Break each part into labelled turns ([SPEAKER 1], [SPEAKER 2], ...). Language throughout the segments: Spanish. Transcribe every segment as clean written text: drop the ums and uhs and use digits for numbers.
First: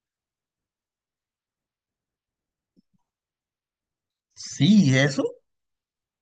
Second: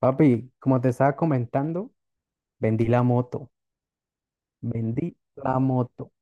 [SPEAKER 1] Papi, como te estaba comentando, vendí la moto,
[SPEAKER 2] Sí,
[SPEAKER 1] vendí
[SPEAKER 2] eso.
[SPEAKER 1] la moto.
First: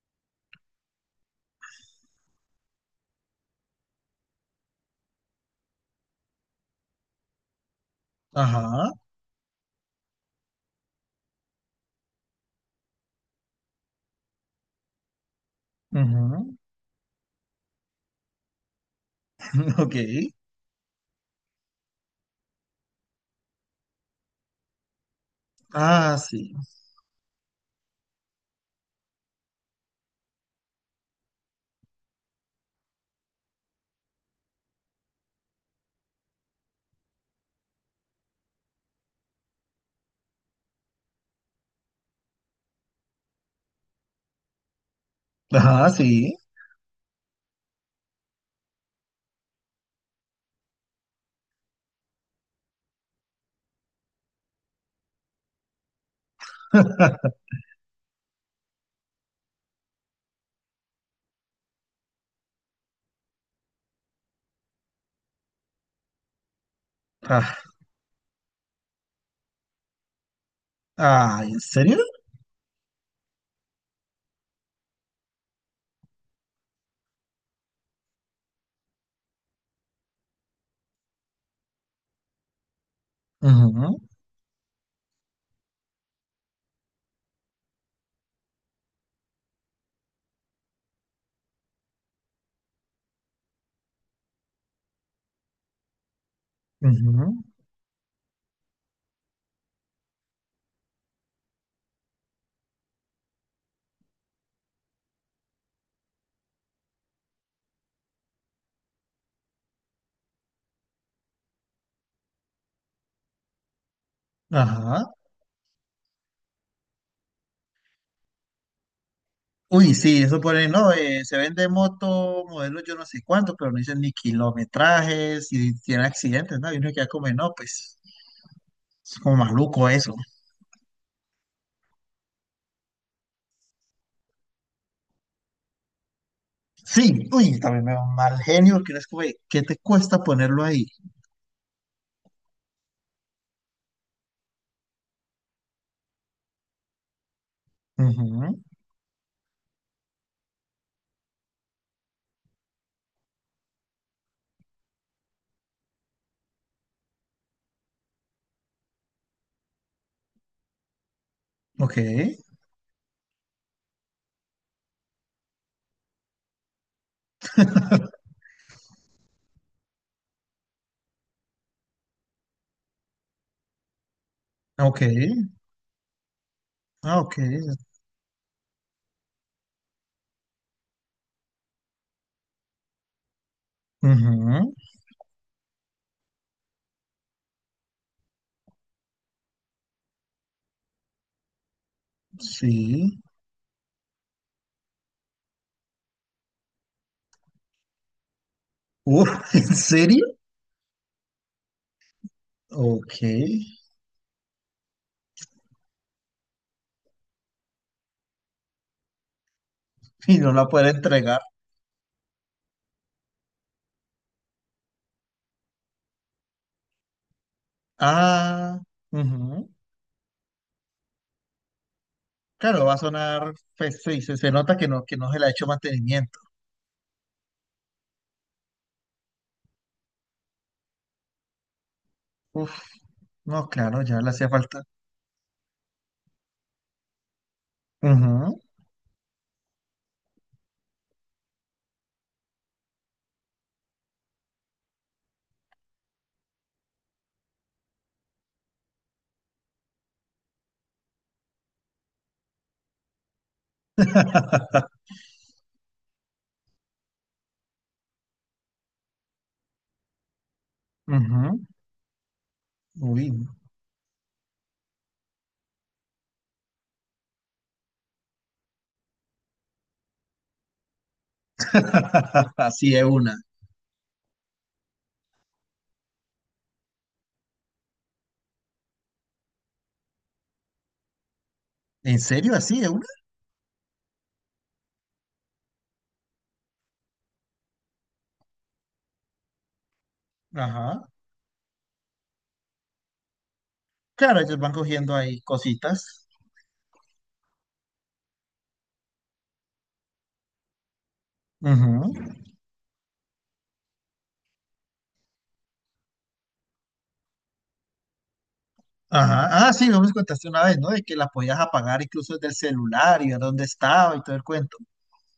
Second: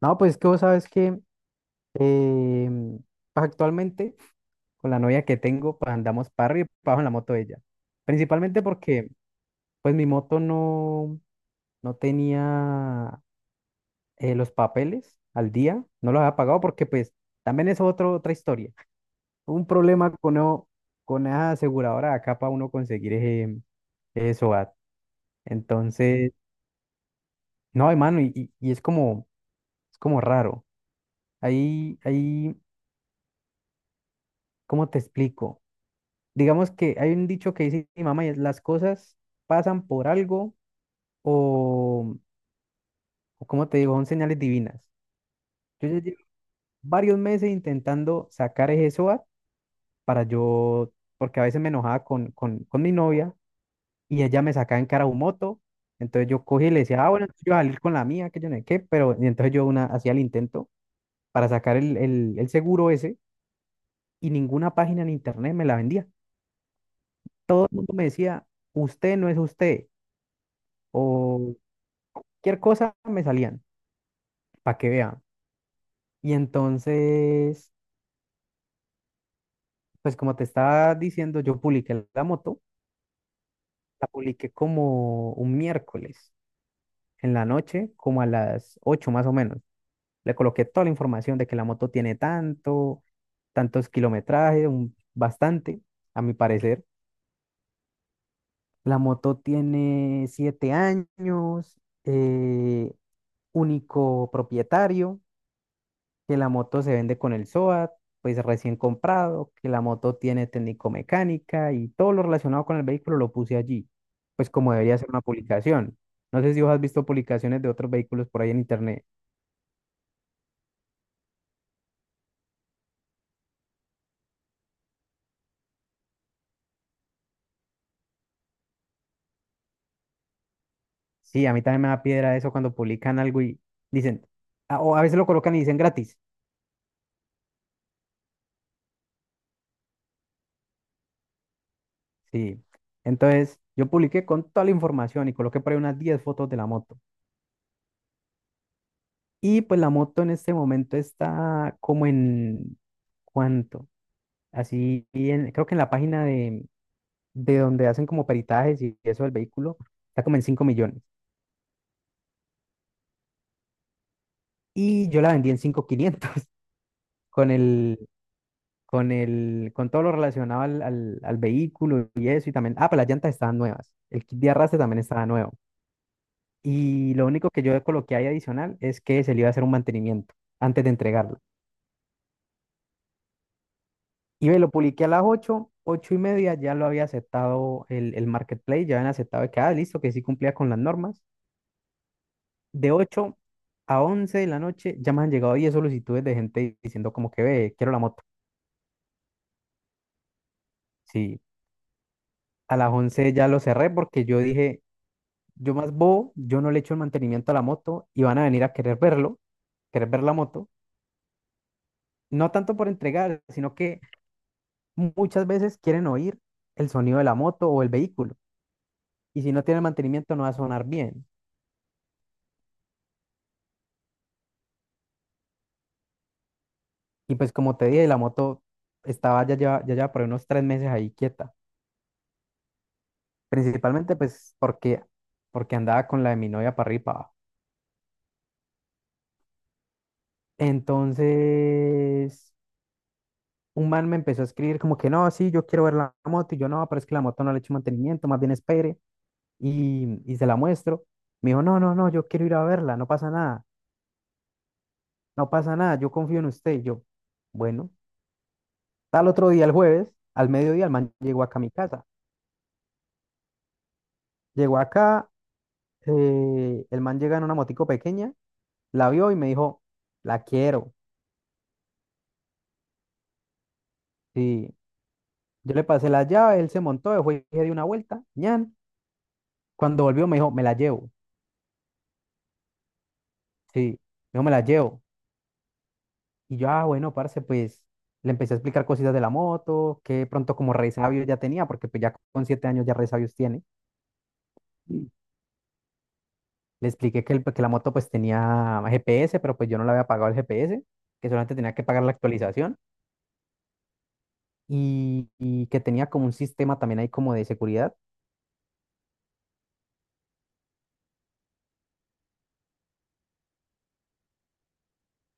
[SPEAKER 1] No, pues que vos sabes que eh, pues actualmente con la novia que tengo, pues andamos para arriba y para abajo en la moto de ella. Principalmente
[SPEAKER 2] Ajá.
[SPEAKER 1] porque pues mi moto no tenía los papeles al día, no los había
[SPEAKER 2] Ujú.
[SPEAKER 1] pagado porque pues también es otra historia. Un
[SPEAKER 2] Ok.
[SPEAKER 1] problema con esa aseguradora de acá para uno conseguir ese SOAT.
[SPEAKER 2] Ah,
[SPEAKER 1] Entonces,
[SPEAKER 2] sí.
[SPEAKER 1] no, hermano, y es como... Es como raro. Ahí, ¿cómo te explico? Digamos que hay un dicho que dice mi mamá y es las cosas pasan por algo o, o ¿cómo te digo? Son señales divinas. Yo
[SPEAKER 2] Ajá,
[SPEAKER 1] ya llevo
[SPEAKER 2] sí.
[SPEAKER 1] varios meses intentando sacar ese SOAT para yo, porque a veces me enojaba con mi novia y ella me sacaba en cara un moto. Entonces yo cogí y le decía, ah, bueno, entonces yo voy a salir con la mía, que yo no sé qué, pero y entonces hacía el intento para sacar el seguro ese y ninguna página en internet me la vendía.
[SPEAKER 2] Ah,
[SPEAKER 1] Todo el mundo me decía, usted no es usted,
[SPEAKER 2] ah,
[SPEAKER 1] o
[SPEAKER 2] ¿en serio?
[SPEAKER 1] cualquier cosa me salían, para que vean. Y entonces, pues como te estaba diciendo, yo publiqué la moto,
[SPEAKER 2] Ujú,
[SPEAKER 1] la publiqué como un miércoles en la noche, como a las 8 más o menos. Le coloqué toda la información de que la moto tiene tanto, tantos kilometrajes, bastante, a mi parecer.
[SPEAKER 2] ujú.
[SPEAKER 1] La moto tiene siete años, eh, único propietario, que la moto se vende con el SOAT, pues recién comprado, que la moto tiene técnico-mecánica y todo lo relacionado con el vehículo lo puse allí, pues como debería
[SPEAKER 2] Ajá.
[SPEAKER 1] ser una publicación. No sé si vos has visto publicaciones de otros vehículos por ahí en internet.
[SPEAKER 2] Uy, sí, eso pone. No, se vende moto, modelo yo no sé cuánto, pero no dicen ni kilometrajes, y tiene accidentes, ¿no? Y uno queda como, no, pues, es como maluco eso.
[SPEAKER 1] Sí, a mí también me da piedra eso cuando publican algo y dicen, o a veces lo colocan y dicen gratis.
[SPEAKER 2] Sí, uy, también me da un mal genio, porque es como, "Ey, ¿qué te cuesta ponerlo ahí?"
[SPEAKER 1] Sí, entonces yo publiqué con toda la información y coloqué por ahí unas 10 fotos de la moto.
[SPEAKER 2] Ujú.
[SPEAKER 1] Y pues la moto en este momento está como en... ¿Cuánto? Así, en- creo que en la página de donde hacen como peritajes y eso del vehículo, está como en 5 millones.
[SPEAKER 2] Ok,
[SPEAKER 1] Y yo la vendí en 5.500 con el, con el, con todo lo relacionado al, al, al vehículo y eso. Y también, ah, pero las llantas estaban nuevas. El kit de arrastre también
[SPEAKER 2] ok,
[SPEAKER 1] estaba nuevo. Y
[SPEAKER 2] ah,
[SPEAKER 1] lo
[SPEAKER 2] ok.
[SPEAKER 1] único que yo coloqué ahí adicional es que se le iba a hacer un mantenimiento antes de entregarlo. Y me
[SPEAKER 2] Ujú.
[SPEAKER 1] lo publiqué a las ocho y media, ya lo había aceptado el marketplace, ya habían aceptado que, ah, listo, que sí cumplía con las normas. De
[SPEAKER 2] Sí.
[SPEAKER 1] 8 a 11 de la noche ya me han llegado 10 solicitudes de gente diciendo como que ve, quiero la moto.
[SPEAKER 2] Uf, ¿en serio?
[SPEAKER 1] Sí, a las
[SPEAKER 2] Ok.
[SPEAKER 1] 11 ya lo cerré porque yo dije, yo más bobo, yo no le echo el mantenimiento a la moto y van a venir a querer verlo, querer ver la
[SPEAKER 2] Y no la
[SPEAKER 1] moto.
[SPEAKER 2] puede entregar.
[SPEAKER 1] No tanto por entregar, sino que muchas veces quieren oír el sonido de la moto o el vehículo.
[SPEAKER 2] Ah,
[SPEAKER 1] Y si no
[SPEAKER 2] ujú.
[SPEAKER 1] tiene mantenimiento no va a sonar bien.
[SPEAKER 2] Claro, va a sonar, pues sí, se nota que no se le ha hecho mantenimiento.
[SPEAKER 1] Y pues como te dije, la moto estaba ya, lleva por ahí unos tres meses ahí quieta.
[SPEAKER 2] Uf, no, claro,
[SPEAKER 1] Principalmente
[SPEAKER 2] ya le hacía
[SPEAKER 1] pues
[SPEAKER 2] falta.
[SPEAKER 1] porque andaba con la de mi novia para arriba.
[SPEAKER 2] Ujú,
[SPEAKER 1] Entonces, un man me empezó a escribir como que no, sí, yo quiero ver la moto. Y yo no, pero es que la moto no le he hecho mantenimiento, más bien espere. Y se la muestro. Me dijo, no, no, no, yo quiero ir a verla, no pasa nada, no pasa nada, yo confío en usted. Y yo, bueno, tal otro día, el jueves, al mediodía, el man llegó
[SPEAKER 2] ujú.
[SPEAKER 1] acá a mi casa.
[SPEAKER 2] Uy,
[SPEAKER 1] Llegó acá, el man llega en una motico pequeña, la vio y me dijo, la quiero.
[SPEAKER 2] así es una.
[SPEAKER 1] Sí, yo le pasé la llave, él se montó, yo fui di una vuelta, ñan. Cuando volvió me dijo, me la llevo.
[SPEAKER 2] ¿En serio? ¿Así es una?
[SPEAKER 1] Sí, me dijo, me la llevo. Y yo, ah, bueno, parce, pues le empecé a explicar cositas de la moto, que de pronto como
[SPEAKER 2] Ajá.
[SPEAKER 1] resabios ya tenía, porque pues ya con siete años ya resabios tiene.
[SPEAKER 2] Claro, ellos van
[SPEAKER 1] Mm.
[SPEAKER 2] cogiendo ahí cositas.
[SPEAKER 1] Le expliqué que, que la moto pues tenía GPS, pero pues yo no le había pagado el GPS, que solamente tenía que pagar la
[SPEAKER 2] Ujú.
[SPEAKER 1] actualización y que tenía como un sistema también ahí como de seguridad.
[SPEAKER 2] Ajá. Ah, sí, vos me contaste una vez, ¿no? De que la podías apagar incluso desde el celular y ver dónde estaba y todo el cuento.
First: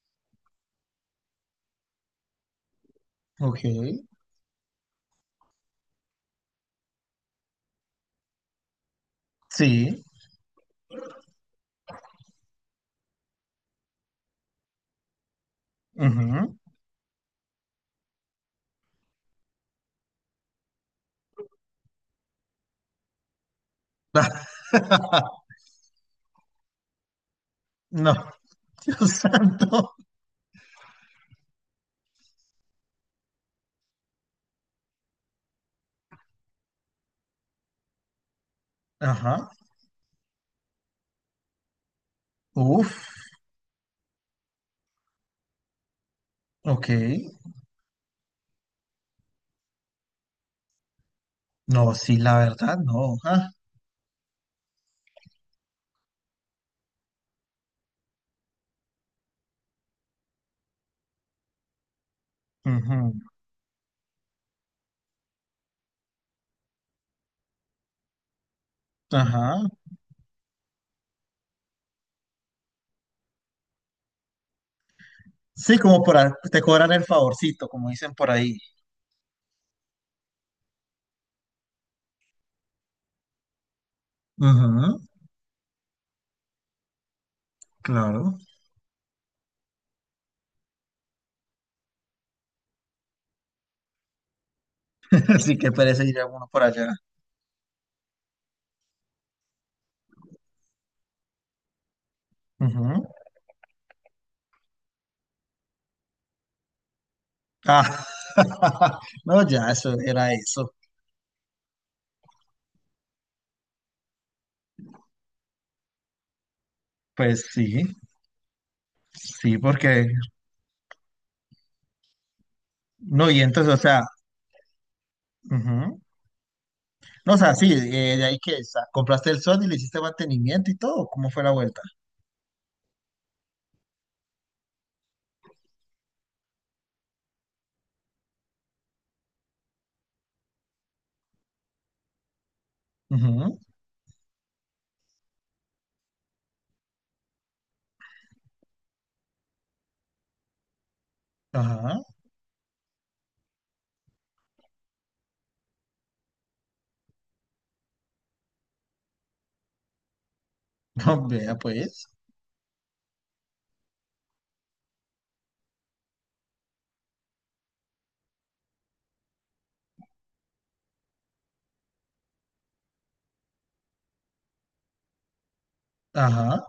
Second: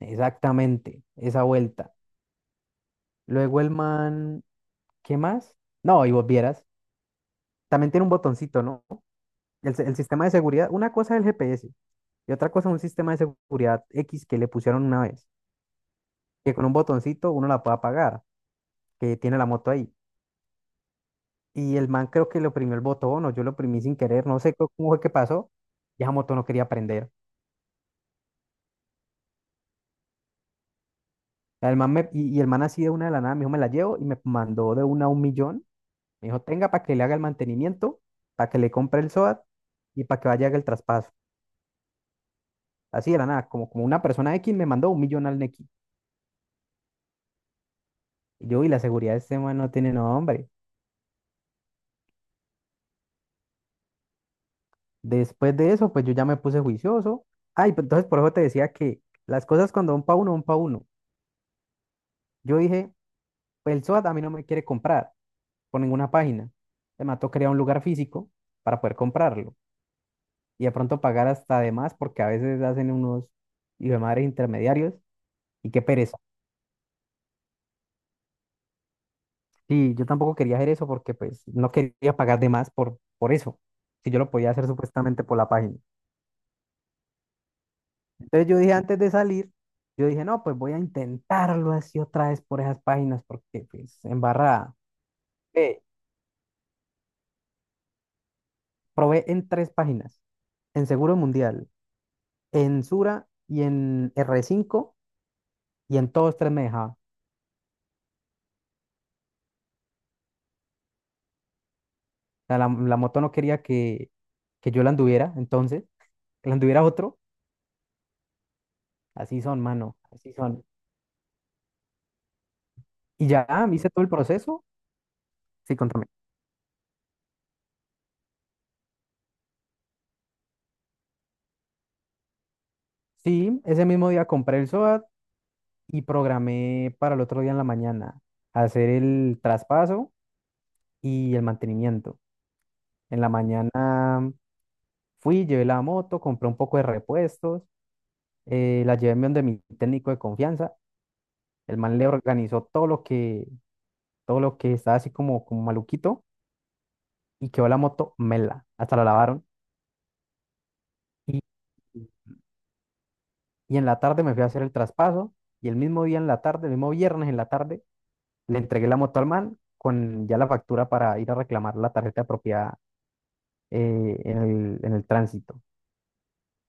[SPEAKER 1] Exactamente, esa vuelta.
[SPEAKER 2] Ok.
[SPEAKER 1] Luego el man, ¿qué más? No, y vos vieras. También tiene un botoncito, ¿no? El
[SPEAKER 2] Sí.
[SPEAKER 1] sistema de seguridad, una cosa es el GPS y otra cosa es un sistema de seguridad X que le pusieron una vez, que
[SPEAKER 2] Ujú.
[SPEAKER 1] con un botoncito uno la puede apagar, que tiene la moto ahí. Y el man creo que le oprimió el botón o yo lo oprimí sin querer, no
[SPEAKER 2] Ah,
[SPEAKER 1] sé cómo fue que pasó, y esa moto no quería prender.
[SPEAKER 2] no, Dios santo.
[SPEAKER 1] El man y el man así de una de la nada me dijo, me la llevo y me mandó de una a un millón. Me dijo, tenga para que le haga el mantenimiento, para que le compre el
[SPEAKER 2] Ajá.
[SPEAKER 1] SOAT y para que vaya a haga el traspaso.
[SPEAKER 2] Uf,
[SPEAKER 1] Así de la nada, como, como una persona X me mandó un millón al Nequi.
[SPEAKER 2] ok.
[SPEAKER 1] Yo, y la seguridad de este man no tiene nombre.
[SPEAKER 2] No, sí, la verdad, no. Ah,
[SPEAKER 1] Después de eso, pues yo ya me puse juicioso. Ay, pues entonces por eso te decía que las cosas cuando van pa' uno, van pa' uno. Yo dije,
[SPEAKER 2] ujú.
[SPEAKER 1] pues el SOAT a mí no me quiere comprar por ninguna página. Me mató, quería un lugar físico para poder comprarlo.
[SPEAKER 2] Ajá.
[SPEAKER 1] Y de pronto pagar hasta de más porque a veces hacen unos hijo de madre intermediarios. Y
[SPEAKER 2] Sí,
[SPEAKER 1] qué
[SPEAKER 2] como
[SPEAKER 1] pereza.
[SPEAKER 2] te cobran el favorcito, como dicen por ahí.
[SPEAKER 1] Sí, yo tampoco quería hacer eso porque pues no quería pagar de más por eso. Si yo lo podía hacer
[SPEAKER 2] Ujú,
[SPEAKER 1] supuestamente por la página.
[SPEAKER 2] claro.
[SPEAKER 1] Entonces yo dije antes de salir, yo dije, no, pues voy a intentarlo así otra vez por esas páginas, porque pues embarrada.
[SPEAKER 2] Así que
[SPEAKER 1] Eh,
[SPEAKER 2] parece ir alguno por allá.
[SPEAKER 1] probé en tres páginas, en Seguro Mundial, en
[SPEAKER 2] Ujú.
[SPEAKER 1] Sura y en r cinco y en todos tres me dejaba. O
[SPEAKER 2] Ah, no, ya, eso era eso.
[SPEAKER 1] sea, la moto no quería que yo la anduviera, entonces, que la anduviera otro.
[SPEAKER 2] Pues sí,
[SPEAKER 1] Así
[SPEAKER 2] sí,
[SPEAKER 1] son, mano,
[SPEAKER 2] porque.
[SPEAKER 1] así son. Y
[SPEAKER 2] No, y
[SPEAKER 1] ya ah,
[SPEAKER 2] entonces, o
[SPEAKER 1] me hice
[SPEAKER 2] sea,
[SPEAKER 1] todo el proceso. Sí,
[SPEAKER 2] ujú.
[SPEAKER 1] contame.
[SPEAKER 2] No, o sea, sí, de ahí que compraste el sol y le hiciste mantenimiento y todo. ¿Cómo fue la vuelta?
[SPEAKER 1] Sí, ese mismo día compré el SOAT y programé para el otro día en la mañana hacer el traspaso y el mantenimiento. En la
[SPEAKER 2] Ujú.
[SPEAKER 1] mañana fui, llevé la moto, compré un poco de repuestos, la llevé donde mi técnico de confianza. El
[SPEAKER 2] Ajá,
[SPEAKER 1] man le organizó todo lo que estaba así como, como maluquito y quedó la moto mela, hasta la lavaron.
[SPEAKER 2] no,
[SPEAKER 1] Y,
[SPEAKER 2] vea pues,
[SPEAKER 1] y en la tarde me fui a hacer el traspaso y el mismo día en la tarde, el mismo viernes en la tarde, le entregué la moto al man con ya la factura para ir a reclamar la tarjeta de propiedad en en el tránsito.
[SPEAKER 2] ajá,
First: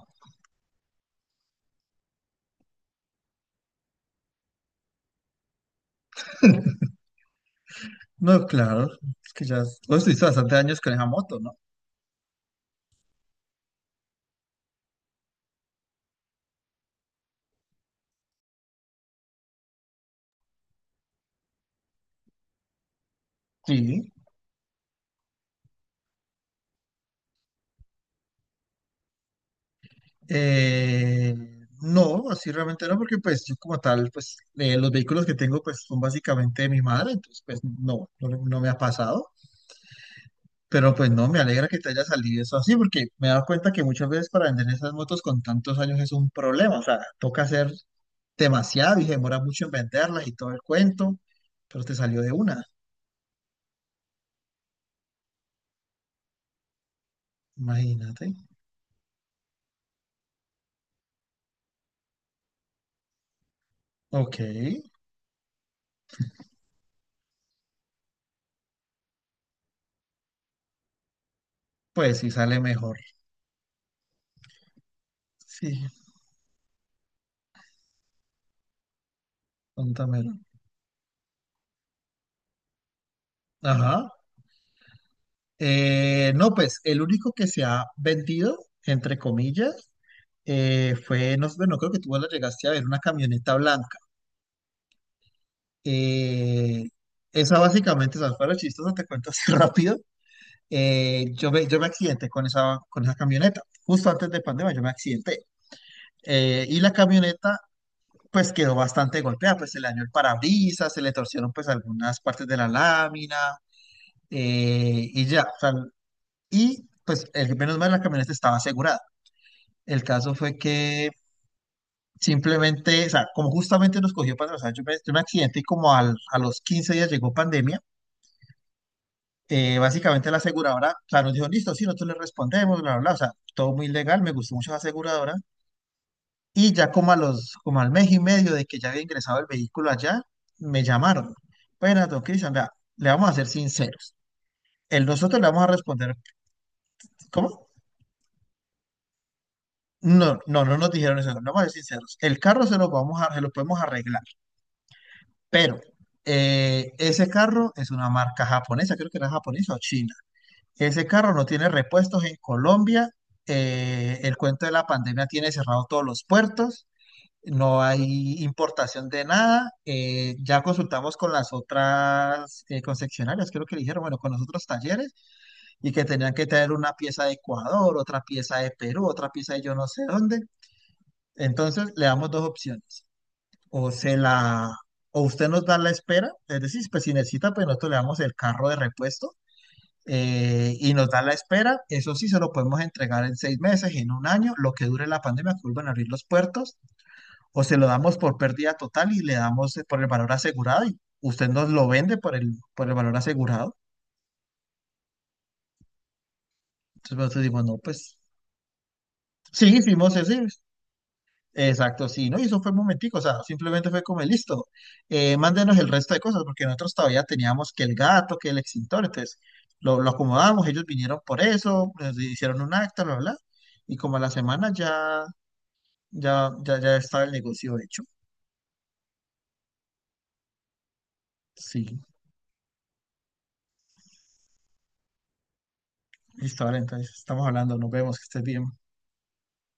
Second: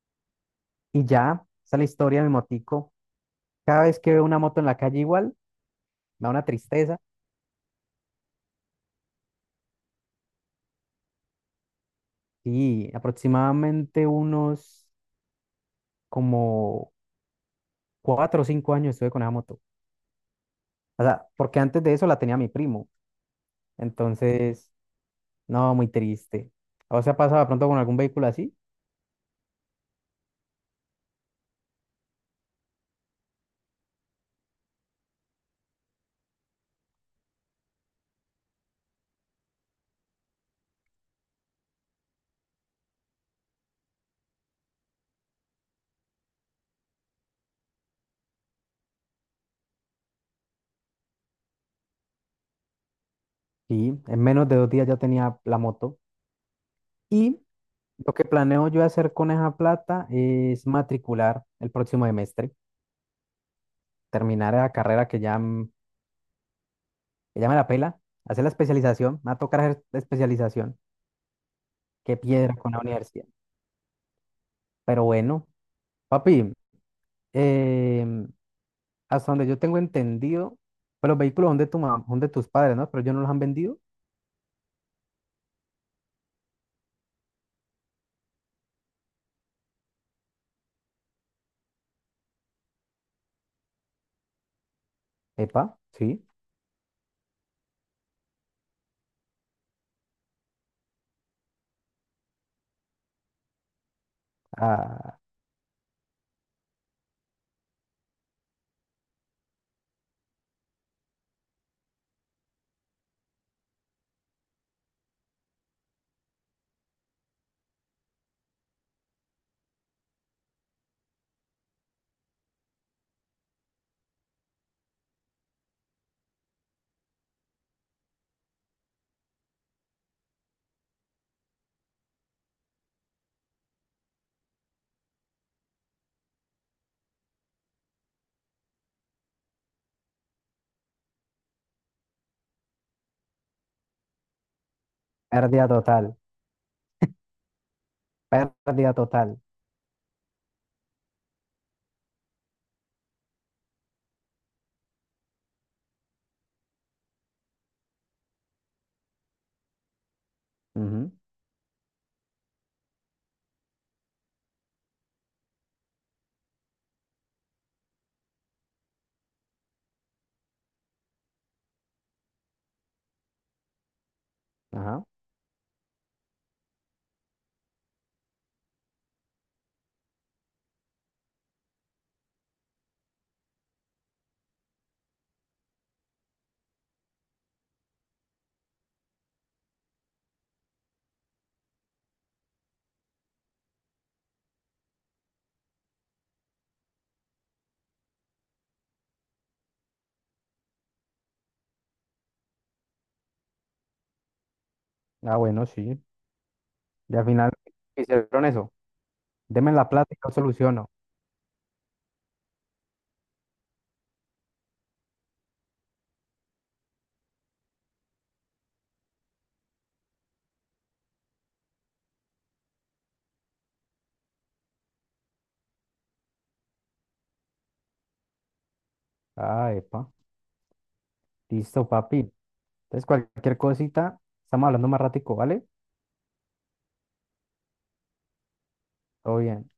[SPEAKER 1] Y ya, esa es la historia de mi motico. Cada vez que veo una moto en la calle igual, me da una tristeza.
[SPEAKER 2] no, claro, es que ya vos estuviste bastante años con esa moto, ¿no?
[SPEAKER 1] Y aproximadamente unos como cuatro o cinco años estuve con esa moto. O sea, porque antes de eso la tenía mi primo.
[SPEAKER 2] Sí.
[SPEAKER 1] Entonces, no, muy triste. ¿O se ha pasado de pronto con algún vehículo así?
[SPEAKER 2] Eh, no, así realmente no, porque pues yo como tal, pues los vehículos que tengo pues son básicamente de mi madre, entonces pues no, no, no me ha pasado, pero pues no, me alegra que te haya salido eso así, porque me he dado cuenta que muchas veces para vender esas motos con tantos años es un problema, o sea, toca hacer demasiado y se demora mucho en venderlas y todo el cuento, pero te salió de una,
[SPEAKER 1] Y en menos de dos días ya tenía la moto. Y lo
[SPEAKER 2] imagínate.
[SPEAKER 1] que planeo yo hacer con esa plata es matricular el próximo semestre,
[SPEAKER 2] Ok,
[SPEAKER 1] terminar la carrera que ya, que ya me la pela, hacer la especialización, me va a tocar hacer especialización. Qué
[SPEAKER 2] pues sí
[SPEAKER 1] piedra
[SPEAKER 2] sale
[SPEAKER 1] con la
[SPEAKER 2] mejor.
[SPEAKER 1] universidad. Pero bueno,
[SPEAKER 2] Sí,
[SPEAKER 1] papi, em, hasta donde yo tengo
[SPEAKER 2] póntamelo.
[SPEAKER 1] entendido, pues los vehículos son de tu son de tus padres, ¿no? Pero ellos no los han vendido.
[SPEAKER 2] Ajá. No, pues el único que se ha vendido, entre comillas, fue, no, sé, bueno, creo que tú la llegaste a ver, una camioneta blanca.
[SPEAKER 1] Epa, sí.
[SPEAKER 2] Eh, Esa básicamente, esas fueron chistosa. Te cuento así rápido. Yo me accidenté con esa camioneta. Justo antes de pandemia yo me
[SPEAKER 1] Ah,
[SPEAKER 2] accidenté. Y la camioneta, pues quedó bastante golpeada, pues se le dañó el parabrisas, se le torcieron pues algunas partes de la lámina, y ya, o sea, y pues el, menos mal la camioneta estaba asegurada. El caso fue que simplemente, o sea, como justamente nos cogió para atrás, tuve un accidente y como a los 15 días llegó pandemia. Básicamente la aseguradora, o sea, nos dijo, listo, sí, nosotros le respondemos, bla, bla, bla, o sea, todo muy legal, me gustó mucho la aseguradora. Y ya como a los, como al mes y medio de que ya había ingresado el vehículo allá, me llamaron. Bueno, don Cristian, vea, le vamos a ser sinceros. El nosotros le vamos a
[SPEAKER 1] pérdida
[SPEAKER 2] responder,
[SPEAKER 1] total.
[SPEAKER 2] ¿cómo?
[SPEAKER 1] Pérdida total.
[SPEAKER 2] No, no, no nos dijeron eso, no vamos a ser sinceros. El carro se lo, vamos a, se lo podemos arreglar, pero ese carro es una marca japonesa, creo que era japonesa o china. Ese
[SPEAKER 1] Ujú.
[SPEAKER 2] carro no tiene repuestos en Colombia, el cuento de la pandemia tiene cerrado todos los puertos, no hay importación de nada. Ya consultamos con las otras concesionarias, creo que le dijeron, bueno, con los otros
[SPEAKER 1] Ajá.
[SPEAKER 2] talleres, y que tenían que traer una pieza de Ecuador, otra pieza de Perú, otra pieza de yo no sé dónde. Entonces le damos dos opciones. O se la, o usted nos da la espera, es decir, pues si necesita, pues nosotros le damos el carro de repuesto, y nos da la espera. Eso sí, se lo podemos entregar en 6 meses, en un año, lo que dure la pandemia, que vuelvan a abrir los puertos, o se lo damos por pérdida total y le damos, por el valor asegurado y usted nos lo vende por el valor asegurado.
[SPEAKER 1] Ah, bueno, sí.
[SPEAKER 2] Entonces
[SPEAKER 1] Y al
[SPEAKER 2] nosotros
[SPEAKER 1] final
[SPEAKER 2] dimos, no, pues
[SPEAKER 1] hicieron eso.
[SPEAKER 2] sí,
[SPEAKER 1] Deme la plata
[SPEAKER 2] hicimos
[SPEAKER 1] y yo
[SPEAKER 2] eso,
[SPEAKER 1] soluciono.
[SPEAKER 2] exacto, sí, ¿no? Y eso fue un momentico, o sea, simplemente fue como, listo, mándenos el resto de cosas, porque nosotros todavía teníamos que el gato, que el extintor, entonces lo acomodamos, ellos vinieron por eso, nos hicieron un acta, bla, bla, y como a la semana ya, ya estaba el negocio hecho.
[SPEAKER 1] Ah, epa.
[SPEAKER 2] Sí,
[SPEAKER 1] Listo, papi. Entonces, cualquier cosita, estamos hablando más ratico, ¿vale?
[SPEAKER 2] listo, vale, entonces estamos hablando, nos vemos, que estés bien.
[SPEAKER 1] Todo bien.